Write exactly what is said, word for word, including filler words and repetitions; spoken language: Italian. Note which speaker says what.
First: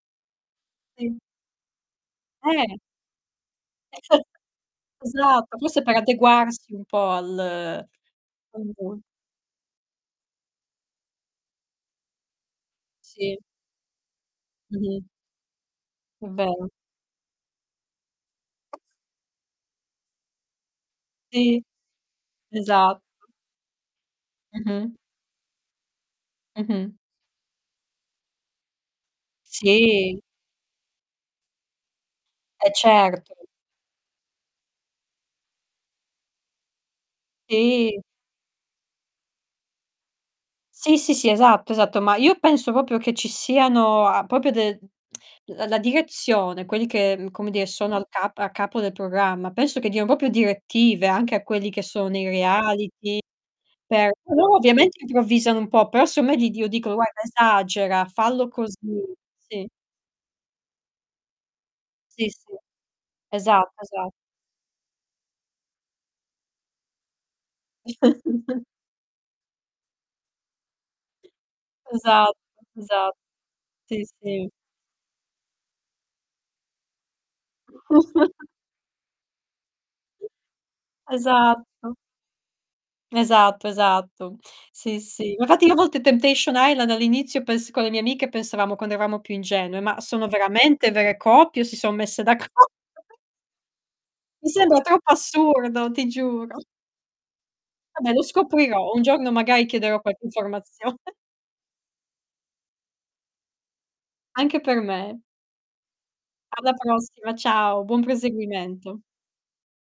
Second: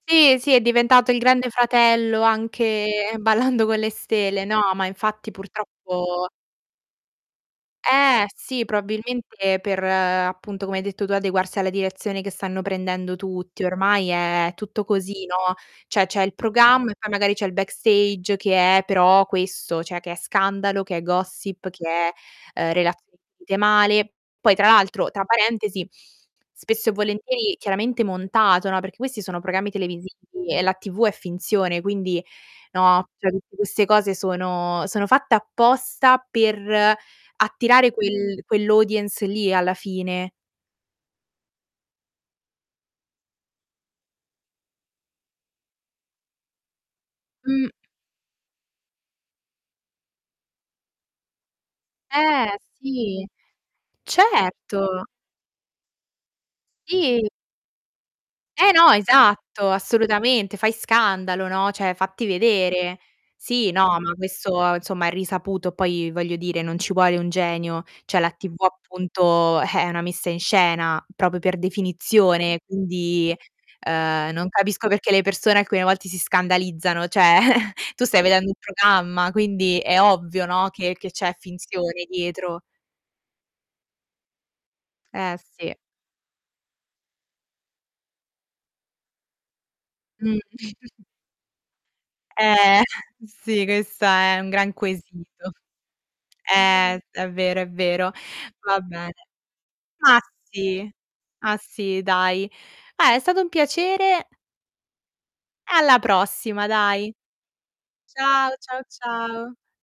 Speaker 1: Sì, sì è diventato
Speaker 2: Sì.
Speaker 1: il Grande Fratello
Speaker 2: Eh.
Speaker 1: anche Ballando Con Le
Speaker 2: Eh certo,
Speaker 1: stele no, ma infatti
Speaker 2: esatto, forse per
Speaker 1: purtroppo
Speaker 2: adeguarsi un pò al
Speaker 1: Eh sì
Speaker 2: mh-mh.
Speaker 1: probabilmente per, appunto, come hai detto tu adeguarsi alla direzione che stanno prendendo
Speaker 2: Sì.
Speaker 1: tutti ormai è tutto
Speaker 2: Mh-mh.
Speaker 1: così, no, ceh c'è
Speaker 2: È
Speaker 1: il
Speaker 2: vero.
Speaker 1: programma, e poi magari c'è il backstage che è però questo, cioè che è scandalo, che è
Speaker 2: Sì,
Speaker 1: gossip, che è, eh,
Speaker 2: esatto.
Speaker 1: relazioni finite male. Poi tra
Speaker 2: Mh-mh.
Speaker 1: l'altro, tra parentesi, spesso
Speaker 2: Mh-mh.
Speaker 1: e volentieri chiaramente montato, no, perché questi sono programmi
Speaker 2: Sì.
Speaker 1: televisivi e la TV è finzione quindi,
Speaker 2: Eh,
Speaker 1: no, cioè
Speaker 2: certo.
Speaker 1: tutte queste cose sono sono fatte apposta per attirare
Speaker 2: Sì.
Speaker 1: quel quell'audience lì alla fine.
Speaker 2: Sì, sì, sì, esatto, esatto. Ma io penso proprio che ci siano a proprio, de la la direzione quelli che, ehm, come dire
Speaker 1: Mh.
Speaker 2: sono al cap a capo del programma, penso che diano proprio direttive anche a quelli che sono i
Speaker 1: Eh,
Speaker 2: reality
Speaker 1: sì,
Speaker 2: per loro ovviamente
Speaker 1: certo!
Speaker 2: improvvisano un po', però seondo me gli dio dicono,
Speaker 1: Sì!
Speaker 2: guarda, esagera, fallo
Speaker 1: Eh
Speaker 2: così.
Speaker 1: no,
Speaker 2: Sì.
Speaker 1: esatto, assolutamente. Fai scandalo, no, ceh fatti
Speaker 2: Sì, sì.
Speaker 1: vedere. Sì,
Speaker 2: Esatto,
Speaker 1: no,
Speaker 2: esa
Speaker 1: ma questo insomma è risaputo, poi voglio dire non ci vuole un genio, cioè la TV appunto è una messa in scena, proprio per
Speaker 2: Esatto,
Speaker 1: definizione,
Speaker 2: esatto.
Speaker 1: quindi,
Speaker 2: Sì,
Speaker 1: ehm, non
Speaker 2: sì.
Speaker 1: capisco perché le persone alcune volte si scandalizzano, ceh tu stai vedendo un programma quindi è ovvio no, che che c'è
Speaker 2: Esatto.
Speaker 1: finzione dietro.
Speaker 2: Esatto, esatto, Sì, sì.
Speaker 1: Eh,
Speaker 2: Infatti, io
Speaker 1: sì.
Speaker 2: a volte Temptation Island all'inizio pens con le mie amiche, pensavamo quando eravamo più ingenue, ma sono
Speaker 1: Mh.
Speaker 2: veramente vere coppie o si son messe d'accordo?
Speaker 1: Eh, sì, questo è un
Speaker 2: Mi
Speaker 1: gran
Speaker 2: sembra troppo
Speaker 1: quesito.
Speaker 2: assurdo, ti giuro.
Speaker 1: Eh è vero, è vero.
Speaker 2: Vabbè lo
Speaker 1: Va
Speaker 2: scoprirò. Un
Speaker 1: bene.
Speaker 2: giorno magari chiederò
Speaker 1: Ah
Speaker 2: qualche
Speaker 1: sì
Speaker 2: informazione.
Speaker 1: ah sì, dai. Dai, è stato un piacere
Speaker 2: Anche per me.
Speaker 1: alla prossima
Speaker 2: Alla
Speaker 1: dai.
Speaker 2: prossima, ciao. Buon
Speaker 1: Ciao, ciao,
Speaker 2: proseguimento.
Speaker 1: ciao.